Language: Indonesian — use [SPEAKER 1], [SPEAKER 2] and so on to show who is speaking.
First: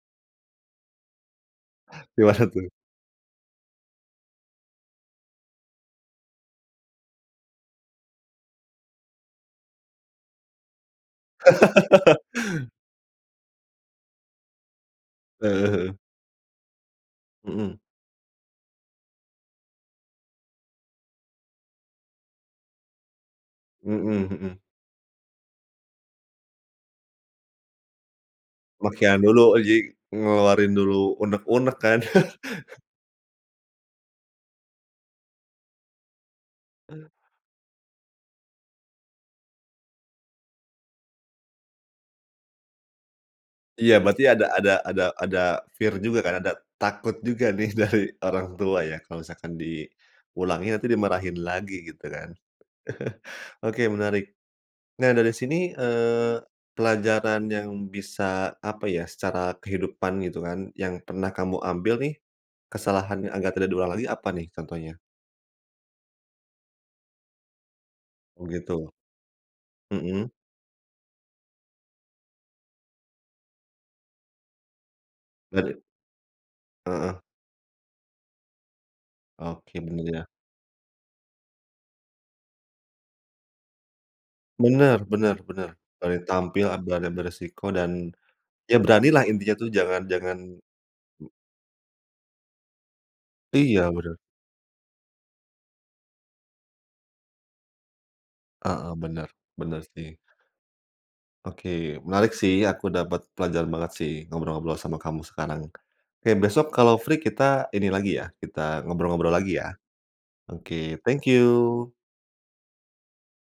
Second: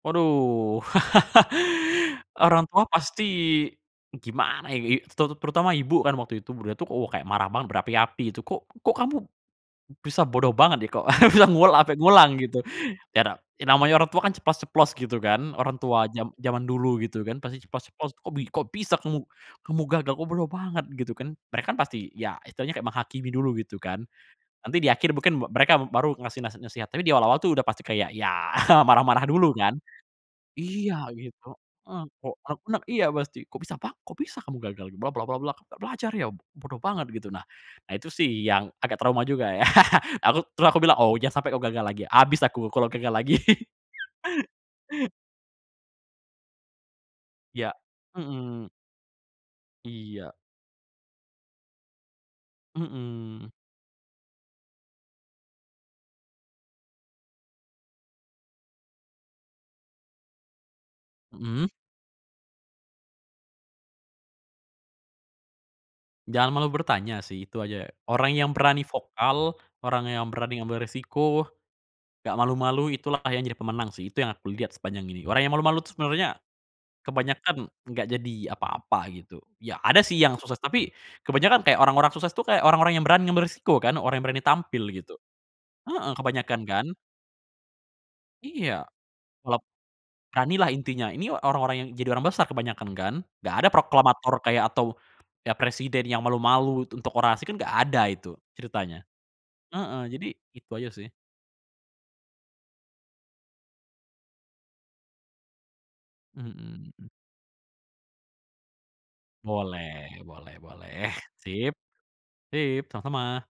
[SPEAKER 1] Waduh!
[SPEAKER 2] Dewasa
[SPEAKER 1] Orang
[SPEAKER 2] tuh.
[SPEAKER 1] tua pasti gimana ini? Terut terutama ibu kan waktu itu, buda tuh oh, kayak marah-mar berapi-api itu. "Kok kok kamu bisa bodoh banget nih kok" "bisa nguwol ampe ngulang?" gitu. Yato ya namanya orang tua kan ceplas-ceplos gitu kan.
[SPEAKER 2] Heeh
[SPEAKER 1] Orang
[SPEAKER 2] heeh.
[SPEAKER 1] tua jam jaman dulu gitu kan. Pasti
[SPEAKER 2] Mhm.
[SPEAKER 1] ceplos-ceplos. "Kok bi kok bisa kamu, kamu gagal, kok bodoh banget?" gitu kan. Mereka kan pasti ya istilahnya kayak menghakimi dulu gitu kan.
[SPEAKER 2] Mhm mhm.
[SPEAKER 1] Nanti di akhir mungkin me mereka baru ngasih nasi nasihat. Tapi di awal-awal tuh udah pasti kayak ya,
[SPEAKER 2] Makian
[SPEAKER 1] marah-marah
[SPEAKER 2] dulu,
[SPEAKER 1] dulu
[SPEAKER 2] oh
[SPEAKER 1] kan.
[SPEAKER 2] jadi, ngeluarin dulu
[SPEAKER 1] Iya gitu,
[SPEAKER 2] uneg-uneg kan?
[SPEAKER 1] eee, kok rek nek iya pasti, "Kok bisa pak kok bisa kamu gagal bla bla bla, nggak belajar ya! B bodoh banget."
[SPEAKER 2] Eee.
[SPEAKER 1] Gitu. Nah, ah itu sih yang agak trauma juga ya. Aku terus aku bilang, "Oh jangan sampe kau gagal lagi ya," abis aku kalau gagal lagi.
[SPEAKER 2] Iya berarti ada ada ada ada fear juga kan, ada takut juga nih
[SPEAKER 1] Iya,
[SPEAKER 2] dari orang
[SPEAKER 1] mhm.
[SPEAKER 2] tua ya kalo misalkan di
[SPEAKER 1] Iya.
[SPEAKER 2] pulangnya, nanti dimarahin lagi gitu kan.
[SPEAKER 1] Mhm.
[SPEAKER 2] Oke menarik! Nah dari sini, eee, pelajaran yang bisa, apa ya, secara kehidupan gitu kan, yang pernah kamu
[SPEAKER 1] Mhm.
[SPEAKER 2] ambil nih, kesalahan yang agar tidak diulang lagi apa nih contohnya?
[SPEAKER 1] Jangan malu bertanya sih, itu aja. Orang
[SPEAKER 2] Oh,
[SPEAKER 1] yang berani
[SPEAKER 2] gitu.
[SPEAKER 1] vokal, orang yang
[SPEAKER 2] Mmm.
[SPEAKER 1] berani ngambil resiko, nggak malu-malu, itulah kayaknya yang jadi pemenang sih. Itu yang aku lihat sepanjang ini. Orang yang
[SPEAKER 2] Got
[SPEAKER 1] malu-malu
[SPEAKER 2] it.
[SPEAKER 1] tuh sebenarnya
[SPEAKER 2] Heeh.
[SPEAKER 1] kebanyakan nggak jadi apa-apa, gitu. Ya
[SPEAKER 2] Oke,
[SPEAKER 1] ada
[SPEAKER 2] bener
[SPEAKER 1] sih
[SPEAKER 2] ya.
[SPEAKER 1] yang sukses, tapi kebanyakan kayak orang-orang sukses itu kayak orang-orang yang berani ngambil resiko kan, orang yang berani tampil
[SPEAKER 2] Bener
[SPEAKER 1] gitu.
[SPEAKER 2] bener bener.
[SPEAKER 1] Heeh
[SPEAKER 2] Berani
[SPEAKER 1] kebanyakan
[SPEAKER 2] tampil, eee,
[SPEAKER 1] kan?
[SPEAKER 2] berani ambil resiko dan,
[SPEAKER 1] Iya,
[SPEAKER 2] iya beranilah, intinya
[SPEAKER 1] kalau p
[SPEAKER 2] tuh jangan jangan
[SPEAKER 1] beranilah intinya. Ini
[SPEAKER 2] m
[SPEAKER 1] orang-orang yang jadi orang besar kebanyakan kan? Nggak ada
[SPEAKER 2] iya bener.
[SPEAKER 1] proklamator kayak atau, ya presiden ya malu-malu tuk untuk orasi kan nggak ada itu
[SPEAKER 2] Heeh
[SPEAKER 1] ceritanya.
[SPEAKER 2] bener, bener
[SPEAKER 1] Heeh
[SPEAKER 2] sih.
[SPEAKER 1] jadi, itu aja sih.
[SPEAKER 2] Oke, menarik sih. Aku dapet pelajaran banget sih ngobrol-ngobrol sama kamu sekarang, oke
[SPEAKER 1] Mhm
[SPEAKER 2] besok kalau
[SPEAKER 1] mhm.
[SPEAKER 2] free kita ini lagi ya kita ngobrol-ngobrol lagi ya?
[SPEAKER 1] Boleh, boleh
[SPEAKER 2] Oke
[SPEAKER 1] boleh.
[SPEAKER 2] thank
[SPEAKER 1] Sip.
[SPEAKER 2] you!
[SPEAKER 1] Sip sama-sama!